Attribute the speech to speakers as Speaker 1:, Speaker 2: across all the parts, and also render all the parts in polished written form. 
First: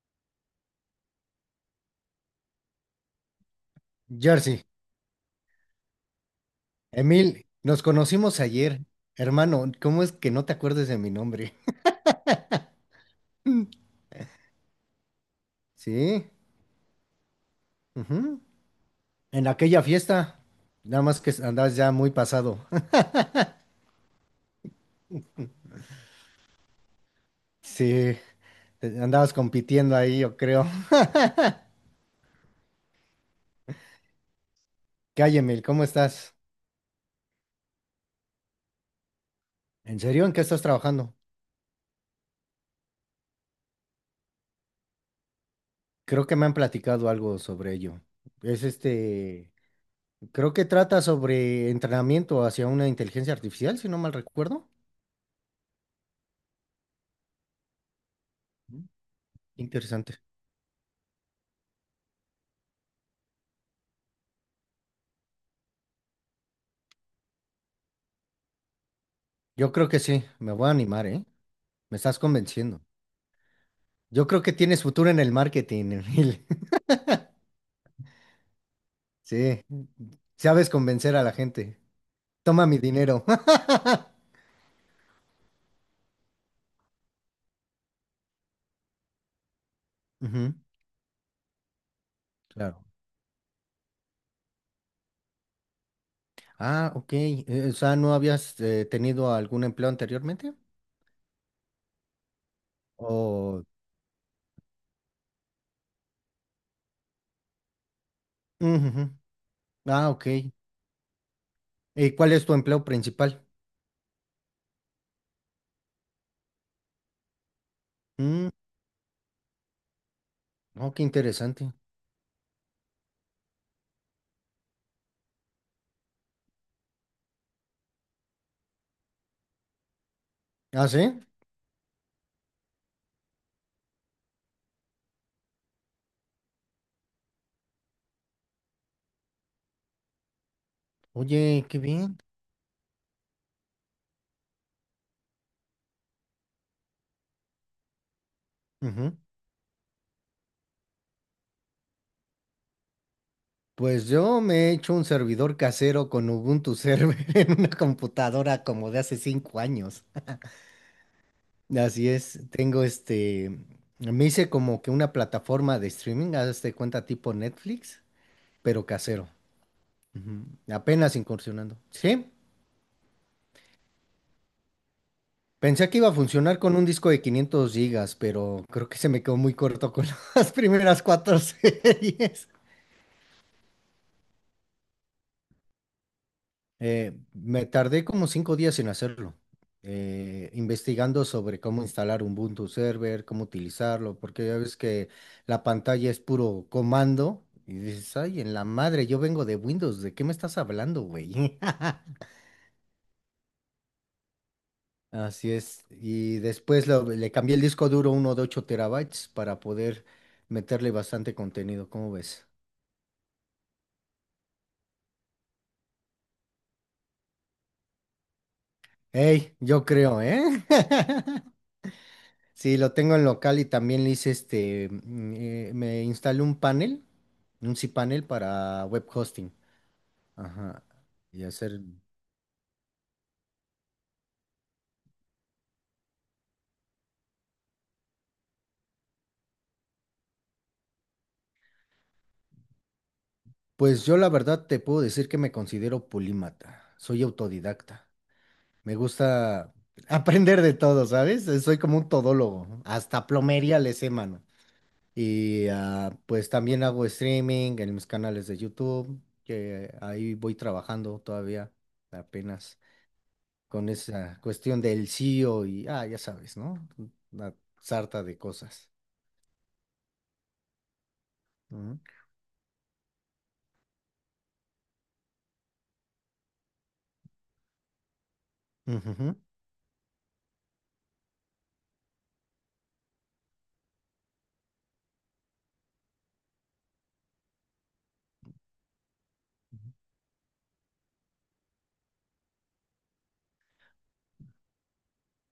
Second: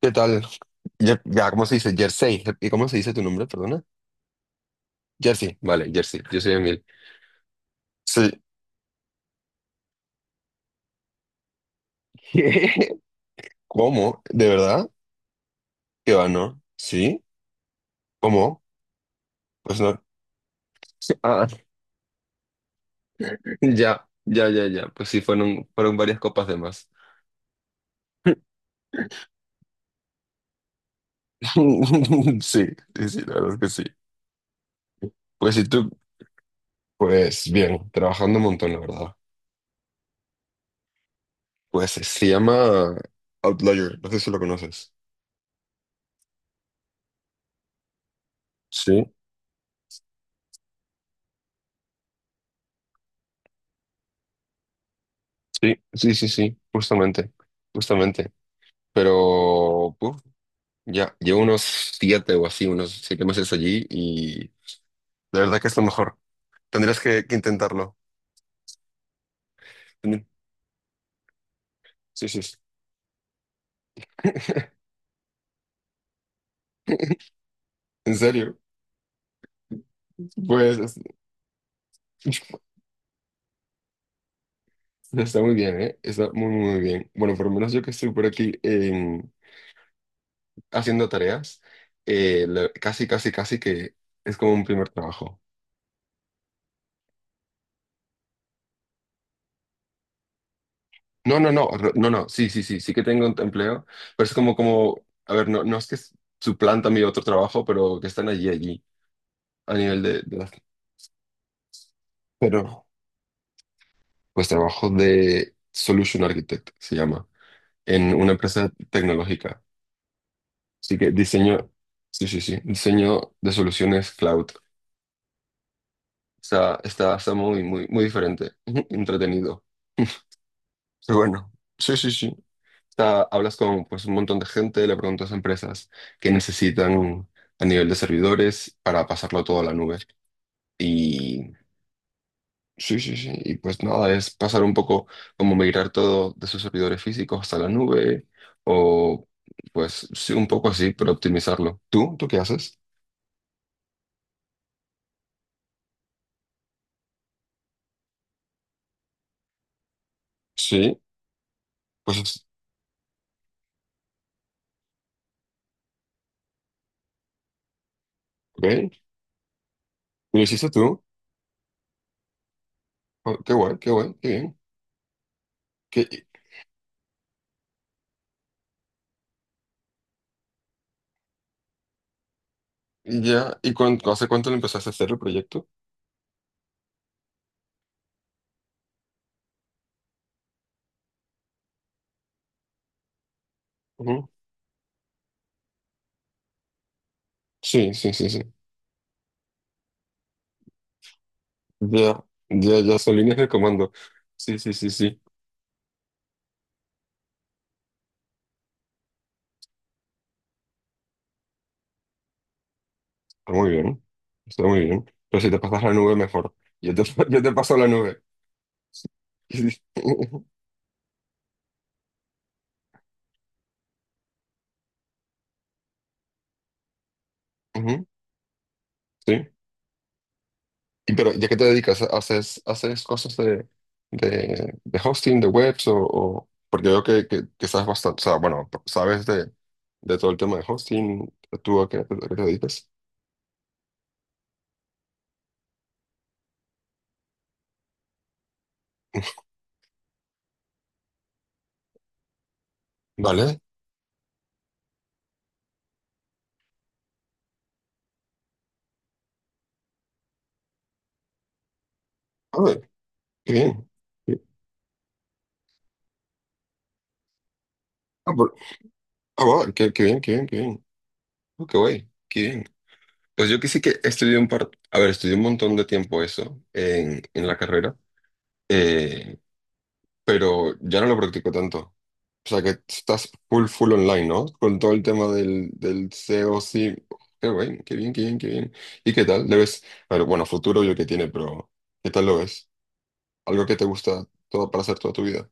Speaker 1: ¿Qué tal? Ya, ¿cómo se dice? Jersey. ¿Y cómo se dice tu nombre? Perdona.
Speaker 2: Jersey,
Speaker 1: Jersey. Vale, Jersey. Yo soy Emil.
Speaker 2: Emil, nos conocimos
Speaker 1: Sí.
Speaker 2: ayer. Hermano, ¿cómo es que no te acuerdes de mi nombre?
Speaker 1: ¿Cómo? ¿De verdad? ¿Qué va,
Speaker 2: Sí,
Speaker 1: no? ¿Sí?
Speaker 2: ujú.
Speaker 1: ¿Cómo?
Speaker 2: En
Speaker 1: Pues
Speaker 2: aquella
Speaker 1: no.
Speaker 2: fiesta, nada más que
Speaker 1: Ah,
Speaker 2: andabas ya muy pasado.
Speaker 1: ya, ya, ya, ya. Pues sí, fueron varias copas de más.
Speaker 2: Sí, andabas compitiendo ahí, yo creo.
Speaker 1: Sí, sí, sí, la verdad es que sí.
Speaker 2: ¿Qué hay,
Speaker 1: Pues
Speaker 2: Emil?
Speaker 1: sí,
Speaker 2: ¿Cómo
Speaker 1: tú,
Speaker 2: estás?
Speaker 1: pues bien, trabajando un montón, la verdad.
Speaker 2: ¿En serio? ¿En qué estás trabajando?
Speaker 1: Pues se llama Outlier, no sé si lo conoces.
Speaker 2: Creo que me han platicado algo sobre ello. Es
Speaker 1: Sí,
Speaker 2: este, creo que trata sobre entrenamiento hacia una inteligencia artificial, si no mal recuerdo.
Speaker 1: sí, sí, sí, sí, justamente, justamente. Pero puf,
Speaker 2: Interesante.
Speaker 1: ya, llevo unos siete o así, unos 7 meses allí y de verdad que es lo mejor. Tendrías que intentarlo.
Speaker 2: Yo creo que
Speaker 1: Tendr-
Speaker 2: sí, me voy a animar, ¿eh? Me estás
Speaker 1: Sí, sí. Sí.
Speaker 2: convenciendo. Yo creo que tienes futuro en el marketing, Emil.
Speaker 1: En serio,
Speaker 2: Sí, sabes
Speaker 1: pues es-
Speaker 2: convencer a la gente. Toma mi dinero.
Speaker 1: está muy bien, ¿eh? Está muy, muy, muy bien. Bueno, por lo menos yo que estoy por aquí
Speaker 2: Ujú,
Speaker 1: haciendo tareas,
Speaker 2: claro.
Speaker 1: casi, casi, casi que es como un primer trabajo.
Speaker 2: Ah, ok. O sea, ¿no habías tenido algún empleo anteriormente?
Speaker 1: No, no, no, no, no, sí, sí, sí, sí que tengo un
Speaker 2: O...
Speaker 1: empleo, pero es como, a ver, no, no es que suplanta mi otro trabajo, pero que están allí, allí.
Speaker 2: Ujú, ujú.
Speaker 1: A nivel
Speaker 2: Ah, ok.
Speaker 1: de las-
Speaker 2: ¿Y cuál es tu
Speaker 1: Pero
Speaker 2: empleo principal?
Speaker 1: pues trabajo de Solution Architect, se llama, en una
Speaker 2: Mm,
Speaker 1: empresa tecnológica.
Speaker 2: oh,
Speaker 1: Así
Speaker 2: qué
Speaker 1: que diseño,
Speaker 2: interesante.
Speaker 1: sí, sí, sí, diseño de soluciones cloud. Está muy, muy, muy diferente, entretenido.
Speaker 2: Ah,
Speaker 1: Pero
Speaker 2: sí.
Speaker 1: bueno, sí, sí, sí. Hablas con pues, un montón de gente, le preguntas a empresas qué necesitan a nivel de servidores para pasarlo todo a la nube. Y
Speaker 2: Oye, qué bien.
Speaker 1: sí, sí, sí. Y pues nada, es pasar un poco como migrar todo de sus servidores físicos hasta la nube
Speaker 2: Ujú.
Speaker 1: o pues sí, un poco así, pero optimizarlo. ¿Tú? ¿Tú qué haces?
Speaker 2: Pues yo me he hecho un servidor casero con Ubuntu Server en una computadora como de hace 5 años.
Speaker 1: Sí,
Speaker 2: Así
Speaker 1: pues
Speaker 2: es,
Speaker 1: es-
Speaker 2: tengo este, me hice como que una plataforma de streaming, hazte cuenta tipo Netflix, pero
Speaker 1: ok.
Speaker 2: casero. Ujú.
Speaker 1: ¿Lo hiciste tú?
Speaker 2: Apenas incursionando. Sí,
Speaker 1: Oh, qué guay, qué guay, qué bien.
Speaker 2: pensé que
Speaker 1: ¿Qué,
Speaker 2: iba a funcionar con un disco de 500 gigas, pero creo que se me quedó muy corto con las primeras cuatro series.
Speaker 1: ya, ¿hace cuánto lo empezaste a hacer el proyecto?
Speaker 2: Me tardé como 5 días en hacerlo, investigando sobre cómo instalar un Ubuntu Server, cómo utilizarlo,
Speaker 1: Ujú.
Speaker 2: porque ya ves que la pantalla es puro comando y
Speaker 1: Sí, sí,
Speaker 2: dices,
Speaker 1: sí,
Speaker 2: ay,
Speaker 1: sí.
Speaker 2: en la madre, yo vengo de Windows, ¿de qué me estás hablando, güey?
Speaker 1: Ya, ya, ya son líneas de comando. Sí, sí, sí, sí.
Speaker 2: Así es. Y después le cambié el disco duro uno de 8 terabytes para poder meterle bastante contenido, ¿cómo ves?
Speaker 1: Está muy bien. Está muy bien. Pero si te pasas la nube, mejor. Yo te, yo te paso la nube.
Speaker 2: Ey, yo creo, ¿eh? Sí, lo tengo en local y también le hice este, me instalé un panel, un
Speaker 1: Ujú,
Speaker 2: cPanel para web
Speaker 1: sí.
Speaker 2: hosting. Ajá.
Speaker 1: Y pero
Speaker 2: Y
Speaker 1: ¿ya qué te
Speaker 2: hacer,
Speaker 1: dedicas? ¿Haces cosas de hosting, de webs porque veo que sabes bastante, o sea, bueno, sabes de todo el tema de hosting, ¿tú a qué te dedicas?
Speaker 2: pues yo la verdad te puedo decir que me considero polímata, soy autodidacta. Me gusta aprender de todo, ¿sabes? Soy como un todólogo, ¿no? Hasta
Speaker 1: Vale.
Speaker 2: plomería le sé, mano. Y pues también hago streaming en mis canales de YouTube, que ahí voy trabajando todavía,
Speaker 1: A
Speaker 2: apenas,
Speaker 1: ver, qué
Speaker 2: con
Speaker 1: bien.
Speaker 2: esa
Speaker 1: Sí.
Speaker 2: cuestión del CEO y, ya sabes, ¿no? Una sarta
Speaker 1: Ah,
Speaker 2: de cosas.
Speaker 1: ah, wow, qué bien, qué bien, qué bien. Oh, qué
Speaker 2: Ujú.
Speaker 1: guay, qué bien. Pues yo que sí que estudié un par, a ver, estudié un montón de tiempo eso en la carrera,
Speaker 2: Ujujú.
Speaker 1: eh, pero ya no lo practico tanto. O sea que estás full, full online, ¿no? Con todo el tema del SEO, sí. Qué bien, qué bien, qué bien, qué bien. ¿Y qué tal? ¿Le ves? A ver, bueno, futuro yo que tiene, pero ¿qué tal lo ves? Algo que te gusta todo para hacer toda tu vida.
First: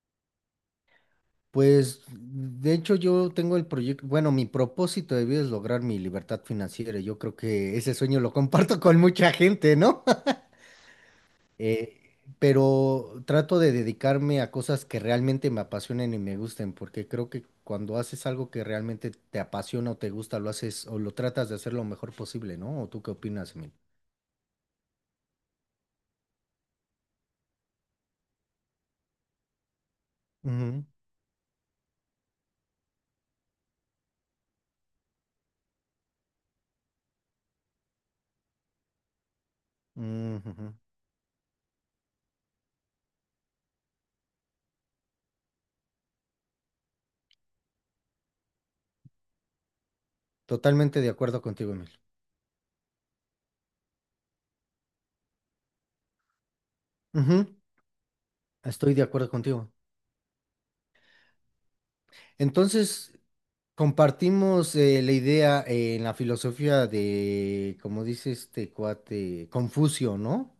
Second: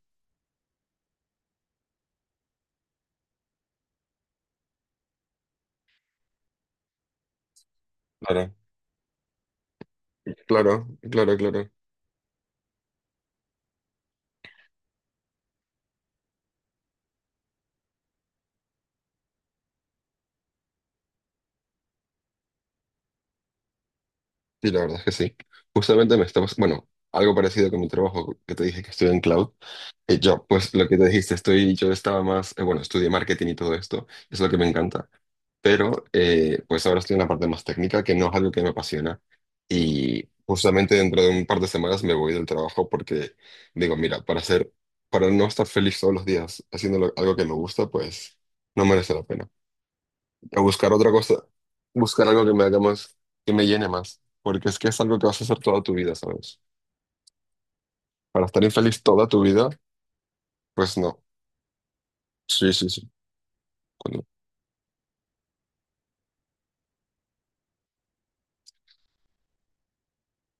Speaker 2: Pues, de hecho, yo tengo el proyecto, bueno, mi propósito de vida es lograr mi libertad financiera. Yo creo que ese sueño lo
Speaker 1: Claro,
Speaker 2: comparto con mucha gente, ¿no?
Speaker 1: claro, claro, claro.
Speaker 2: Pero trato de dedicarme a cosas que realmente me apasionen y me gusten, porque creo que cuando haces algo que realmente te apasiona o te gusta, lo haces o lo tratas de hacer lo mejor posible, ¿no? ¿O tú qué opinas, Emil?
Speaker 1: Sí, la verdad es que sí. Justamente me estabas, bueno, algo parecido con mi trabajo, que te dije que estoy en cloud. Y yo, pues
Speaker 2: Ujú,
Speaker 1: lo que te dijiste, estoy, yo estaba más, bueno, estudié marketing y todo esto, es lo que me encanta. Pero pues ahora estoy en la parte más técnica, que no es algo que me apasiona. Y
Speaker 2: ujú.
Speaker 1: justamente dentro de un par de semanas me voy del trabajo porque digo, mira, para no estar feliz todos los días haciendo algo que me gusta, pues no merece la pena. A buscar
Speaker 2: Totalmente de
Speaker 1: otra
Speaker 2: acuerdo
Speaker 1: cosa,
Speaker 2: contigo, Emil.
Speaker 1: buscar algo que me haga más, que me llene más, porque es que es algo que vas a hacer toda tu vida, ¿sabes?
Speaker 2: Ujú.
Speaker 1: Para estar
Speaker 2: Estoy
Speaker 1: infeliz
Speaker 2: de
Speaker 1: toda
Speaker 2: acuerdo
Speaker 1: tu vida,
Speaker 2: contigo.
Speaker 1: pues no. Sí, sí, sí.
Speaker 2: Entonces,
Speaker 1: Cuando-
Speaker 2: compartimos la idea en la filosofía de, como dice este cuate, Confucio, ¿no?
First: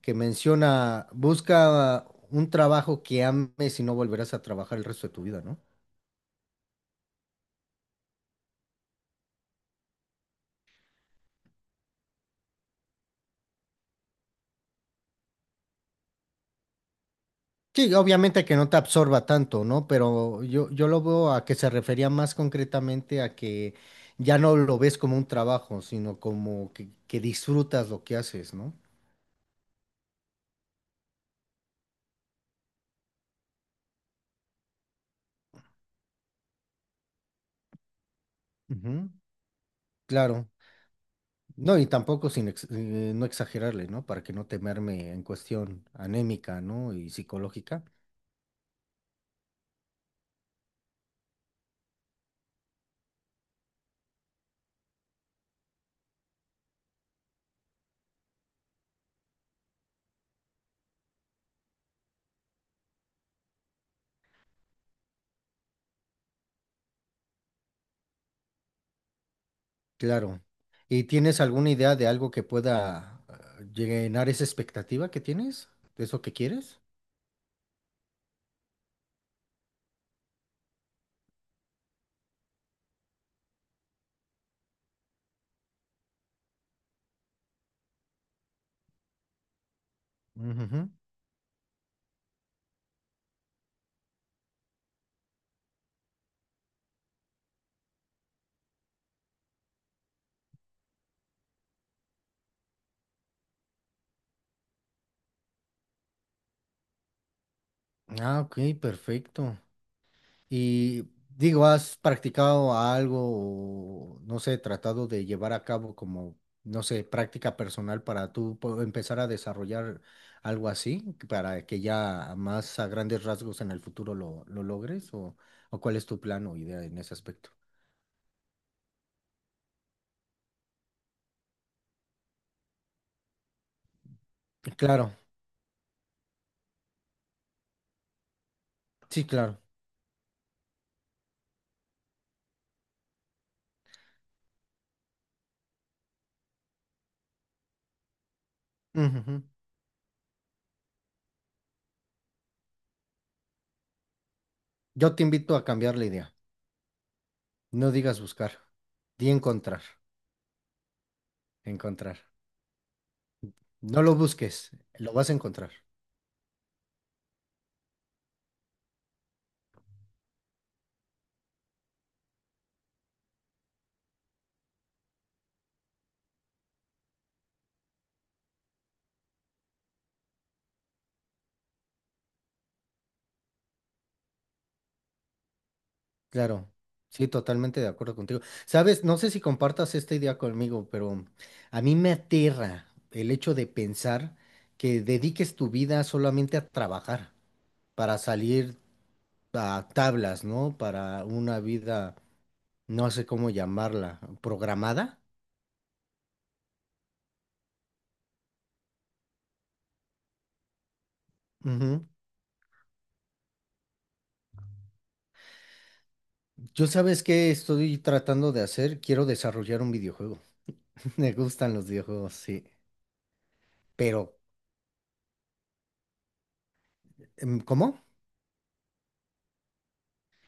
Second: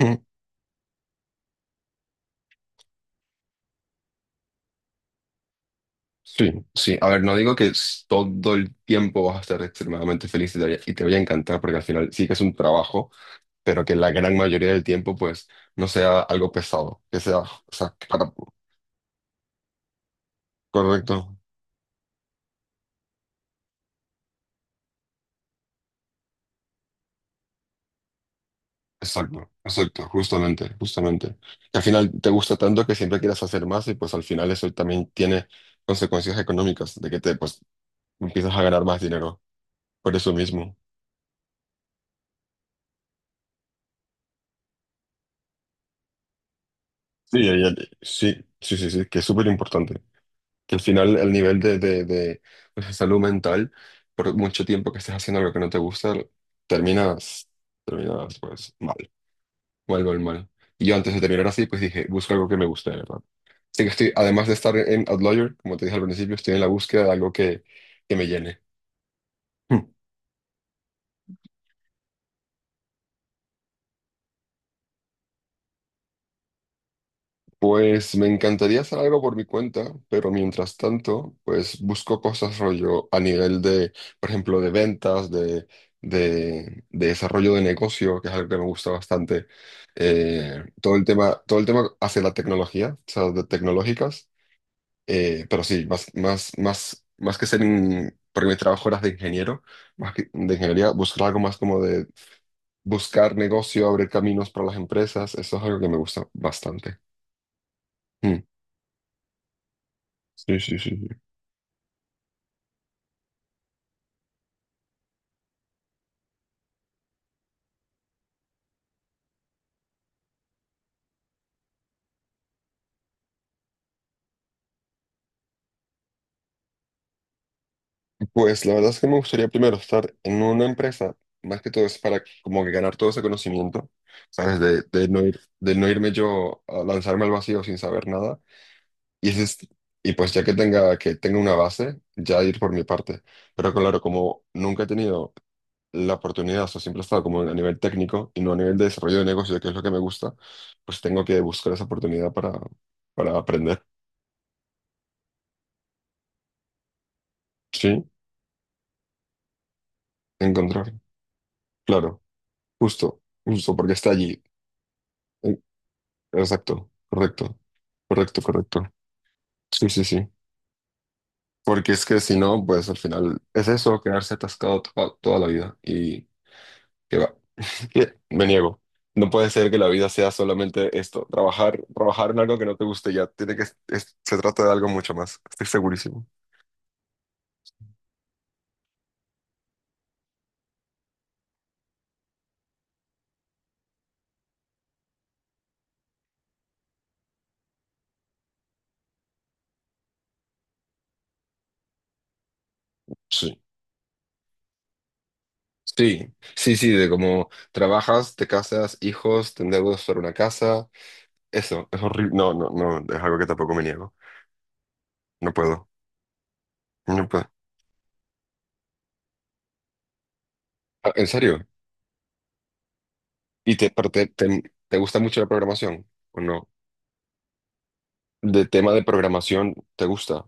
Speaker 2: Que menciona, busca un trabajo que ames y no volverás a trabajar el resto de tu vida, ¿no?
Speaker 1: Sí, sí. A ver, no digo que todo el tiempo vas a estar extremadamente feliz y te, y te vaya a encantar, porque al final sí que es un trabajo, pero que la gran mayoría del tiempo, pues, no sea algo pesado, que sea, o
Speaker 2: Sí,
Speaker 1: sea,
Speaker 2: obviamente que no te absorba tanto, ¿no? Pero yo lo veo
Speaker 1: correcto,
Speaker 2: a que se refería más concretamente a que ya no lo ves como un trabajo, sino como que disfrutas lo que haces, ¿no?
Speaker 1: exacto, exacto, justamente, justamente. Que al final te gusta tanto que siempre quieras hacer más y pues al final eso también tiene consecuencias económicas, de que te, pues, empiezas a ganar más
Speaker 2: Ujú.
Speaker 1: dinero por eso
Speaker 2: Claro.
Speaker 1: mismo.
Speaker 2: No, y tampoco sin no exagerarle, ¿no? Para que no temerme en cuestión anémica, ¿no? Y
Speaker 1: Sí,
Speaker 2: psicológica.
Speaker 1: sí, sí, sí, sí, que es súper importante. Que al final el nivel de, pues, de salud mental, por mucho tiempo que estés haciendo algo que no te gusta, terminas, terminas pues mal, mal mal mal. Y yo antes de terminar así, pues dije, busco algo que me guste, de ¿verdad? Así que estoy, además de estar en Outlier, como te dije al principio, estoy en la búsqueda de algo que me llene. Hmm.
Speaker 2: Claro. ¿Y tienes alguna idea de algo que pueda llenar esa expectativa que tienes? ¿De eso que quieres?
Speaker 1: Pues me encantaría hacer algo por mi cuenta, pero mientras tanto, pues busco cosas rollo a nivel de, por ejemplo, de ventas, de desarrollo de negocio, que es algo que me gusta bastante.
Speaker 2: Ujujú.
Speaker 1: Todo el tema hacia la tecnología, o sea, de tecnológicas. Pero sí, más, más, más, más que ser, porque mi trabajo era de ingeniero, más que de ingeniería, buscar algo más como de buscar negocio, abrir caminos para las empresas, eso es algo que me gusta bastante. Hmm.
Speaker 2: Ah, ok, perfecto.
Speaker 1: Sí, sí, sí.
Speaker 2: Y
Speaker 1: Sí.
Speaker 2: digo, ¿has practicado algo o, no sé, tratado de llevar a cabo como, no sé, práctica personal para tú empezar a desarrollar algo así, que para que ya más a grandes rasgos en el futuro lo logres? ¿O cuál es tu plan o idea en ese aspecto?
Speaker 1: Pues la verdad es que me gustaría primero estar en una empresa, más que todo es para como que ganar todo ese conocimiento, ¿sabes? De, de
Speaker 2: Claro,
Speaker 1: no ir, de no irme yo a lanzarme al vacío sin saber nada.
Speaker 2: sí,
Speaker 1: Y, ese
Speaker 2: claro.
Speaker 1: es- y pues ya que tenga, una base, ya ir por mi parte. Pero claro, como nunca he tenido la oportunidad, o sea, siempre he estado como a nivel técnico y no a nivel de
Speaker 2: Ujú,
Speaker 1: desarrollo de
Speaker 2: ujú.
Speaker 1: negocio, que es lo que me gusta, pues tengo que buscar esa oportunidad para aprender,
Speaker 2: Yo te invito a cambiar la idea. No
Speaker 1: ¿sí?
Speaker 2: digas buscar, di encontrar,
Speaker 1: Encontrar, claro,
Speaker 2: encontrar.
Speaker 1: justo, justo, porque
Speaker 2: No
Speaker 1: está
Speaker 2: lo
Speaker 1: allí.
Speaker 2: busques, lo vas a
Speaker 1: Eh,
Speaker 2: encontrar.
Speaker 1: Exacto, correcto, correcto, correcto. Sí, sí, sí. Porque es que si no, pues al final es eso, quedarse atascado toda la vida. Y que va. Que me niego. No puede ser que la vida sea solamente esto, trabajar, trabajar en algo que no te guste ya. Se trata de algo mucho más. Estoy segurísimo.
Speaker 2: Claro, sí, totalmente de acuerdo contigo. Sabes, no sé si compartas esta idea conmigo, pero a mí me aterra el hecho de pensar que dediques tu vida solamente a trabajar, para salir a tablas, ¿no? Para una vida, no sé cómo
Speaker 1: Sí.
Speaker 2: llamarla, programada.
Speaker 1: Sí, sí, sí, de cómo trabajas, te casas, hijos, te endeudas para una casa. Eso, es
Speaker 2: Ujú.
Speaker 1: horrible. No, no, no, es algo que tampoco me niego. No puedo.
Speaker 2: Yo sabes
Speaker 1: No puedo.
Speaker 2: qué estoy tratando de hacer, quiero desarrollar un videojuego.
Speaker 1: Ah, ¿en
Speaker 2: Me
Speaker 1: serio?
Speaker 2: gustan los videojuegos, sí.
Speaker 1: ¿Y te, pero
Speaker 2: Pero,
Speaker 1: te- te gusta mucho la programación o no?
Speaker 2: ¿cómo?
Speaker 1: De tema de programación, ¿te gusta?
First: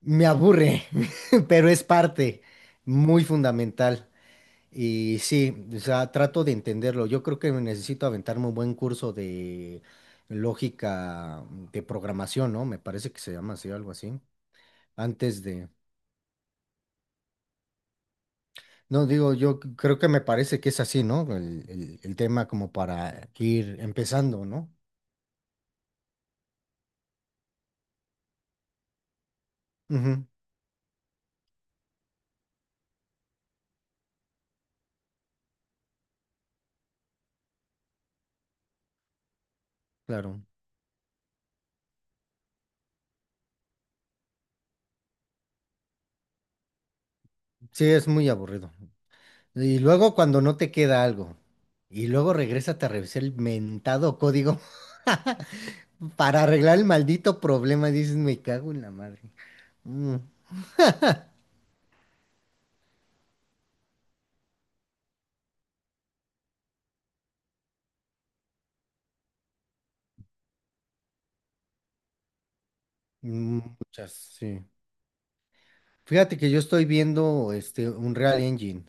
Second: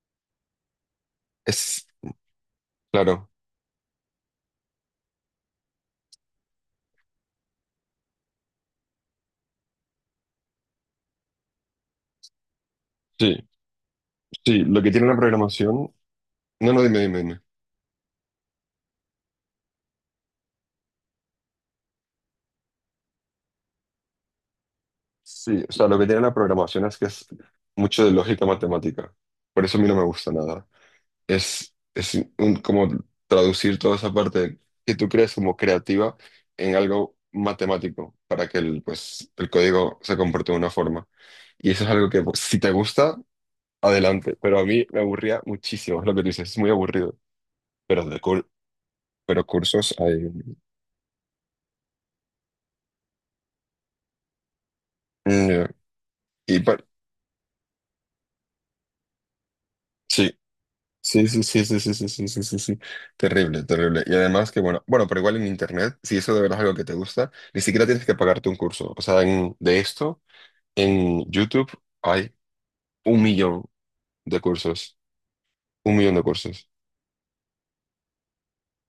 Speaker 2: Me aburre, pero es
Speaker 1: Es,
Speaker 2: parte muy
Speaker 1: claro,
Speaker 2: fundamental. Y sí, o sea, trato de entenderlo. Yo creo que necesito aventarme un buen curso de lógica de programación, ¿no? Me parece que se
Speaker 1: sí,
Speaker 2: llama así, algo así.
Speaker 1: sí, lo que tiene la
Speaker 2: Antes de...
Speaker 1: programación, no, no, dime, dime, dime.
Speaker 2: No, digo, yo creo que me parece que es así, ¿no? El tema como para ir empezando, ¿no?
Speaker 1: Sí, o sea, lo que tiene la programación es que es mucho de lógica matemática, por eso a mí no me
Speaker 2: Ujú,
Speaker 1: gusta nada. Como traducir toda esa parte que tú crees como creativa en algo matemático para que el, pues, el código se
Speaker 2: claro.
Speaker 1: comporte de una forma. Y eso es algo que, pues, si te gusta adelante, pero a mí me aburría muchísimo es lo que tú dices, es muy aburrido,
Speaker 2: Sí,
Speaker 1: pero
Speaker 2: es
Speaker 1: de
Speaker 2: muy
Speaker 1: cur-
Speaker 2: aburrido.
Speaker 1: pero
Speaker 2: Y
Speaker 1: cursos
Speaker 2: luego
Speaker 1: hay.
Speaker 2: cuando no te queda algo, y luego regresas a revisar el mentado código.
Speaker 1: Mm, ya.
Speaker 2: Para
Speaker 1: Y pa-
Speaker 2: arreglar el maldito problema, dices, me cago en la madre. Mm,
Speaker 1: sí, sí, sí, sí, sí, sí, sí, sí, sí, sí, sí. Terrible, terrible. Y además que bueno, bueno, pero igual en internet, si eso de verdad es algo que te gusta, ni siquiera tienes que pagarte un curso. O sea, de esto, en YouTube hay un
Speaker 2: mm,
Speaker 1: millón
Speaker 2: muchas,
Speaker 1: de
Speaker 2: sí.
Speaker 1: cursos, un millón de
Speaker 2: Fíjate que yo
Speaker 1: cursos.
Speaker 2: estoy viendo este Unreal Engine,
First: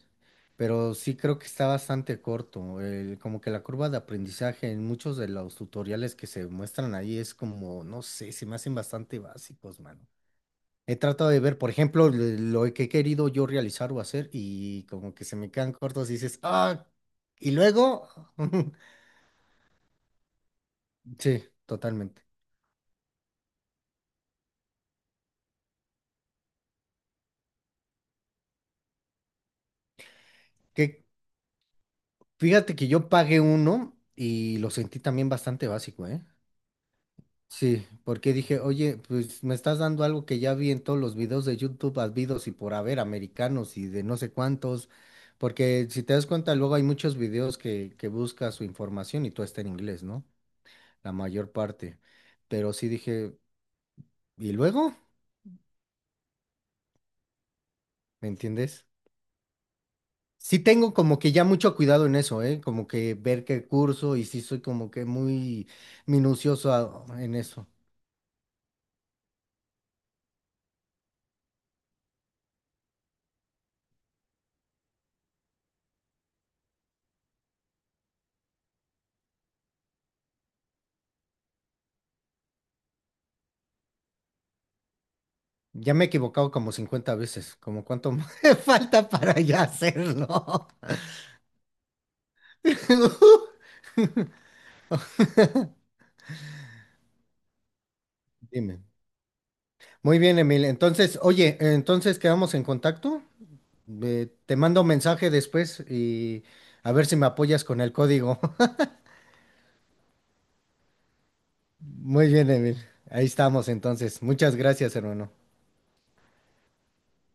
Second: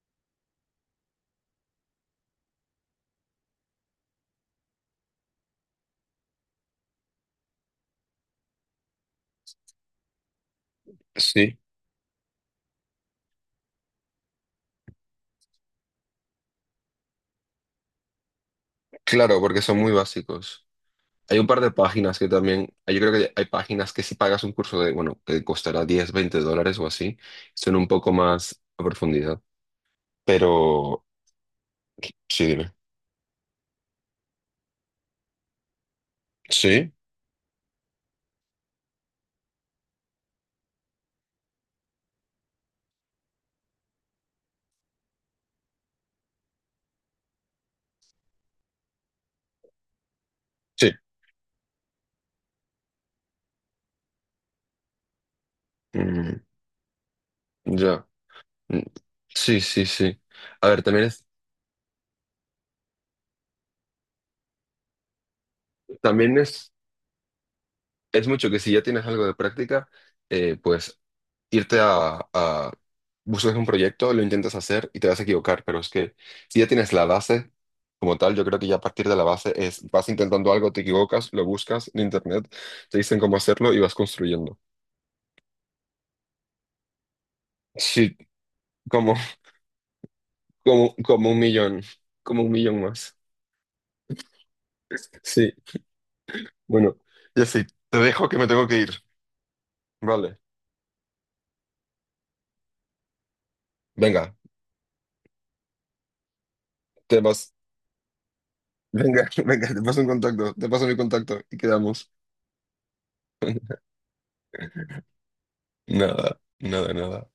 Speaker 2: pero sí creo que está bastante corto. Como que la curva de aprendizaje en muchos de los tutoriales que se muestran ahí es como, no sé, se me hacen bastante básicos, mano. He tratado de
Speaker 1: Sí,
Speaker 2: ver, por ejemplo, lo que he querido yo realizar o hacer y como que se me quedan cortos y dices, ah, y luego,
Speaker 1: claro, porque son muy básicos. Hay
Speaker 2: sí,
Speaker 1: un par de páginas
Speaker 2: totalmente.
Speaker 1: que también, yo creo que hay páginas que si pagas un curso de, bueno, que costará 10, 20 dólares o así, son un poco más a profundidad.
Speaker 2: ¿Qué?
Speaker 1: Pero, sí, dime.
Speaker 2: Fíjate que yo pagué uno y lo sentí también bastante básico, ¿eh?
Speaker 1: ¿Sí?
Speaker 2: Sí, porque dije, oye, pues me estás dando algo que ya vi en todos los videos de YouTube, habidos y por haber, americanos y de no sé cuántos, porque si te das cuenta, luego hay muchos videos que buscas su información y todo está en inglés, ¿no?
Speaker 1: Sí.
Speaker 2: La mayor parte. Pero sí dije, ¿y luego?
Speaker 1: Mm, ya.
Speaker 2: ¿Me
Speaker 1: Mm,
Speaker 2: entiendes?
Speaker 1: sí, sí, sí.
Speaker 2: Sí
Speaker 1: A ver,
Speaker 2: tengo
Speaker 1: también
Speaker 2: como
Speaker 1: es,
Speaker 2: que ya mucho cuidado en eso, ¿eh? Como que ver qué curso y sí soy como que muy
Speaker 1: también es,
Speaker 2: minucioso en eso.
Speaker 1: es mucho que si ya tienes algo de práctica, pues irte buscas un proyecto, lo intentas hacer y te vas a equivocar, pero es que si ya tienes la base como tal, yo creo que ya a partir de la base es, vas intentando algo, te equivocas, lo buscas en internet, te dicen cómo hacerlo y vas construyendo.
Speaker 2: Ya me he equivocado como 50 veces. ¿Como cuánto
Speaker 1: Sí,
Speaker 2: me falta
Speaker 1: como,
Speaker 2: para ya hacerlo?
Speaker 1: como un millón, como un millón más. Sí, bueno, ya sí, te dejo que me tengo que
Speaker 2: Dime.
Speaker 1: ir.
Speaker 2: Muy bien,
Speaker 1: Vale,
Speaker 2: Emil. Entonces, oye, entonces quedamos en contacto.
Speaker 1: venga,
Speaker 2: Te mando un mensaje después y a ver si
Speaker 1: te
Speaker 2: me
Speaker 1: vas,
Speaker 2: apoyas con el código.
Speaker 1: venga, venga, te paso un contacto, te paso mi contacto y quedamos.
Speaker 2: Muy bien, Emil. Ahí estamos entonces. Muchas gracias, hermano.
Speaker 1: Nada, nada, nada.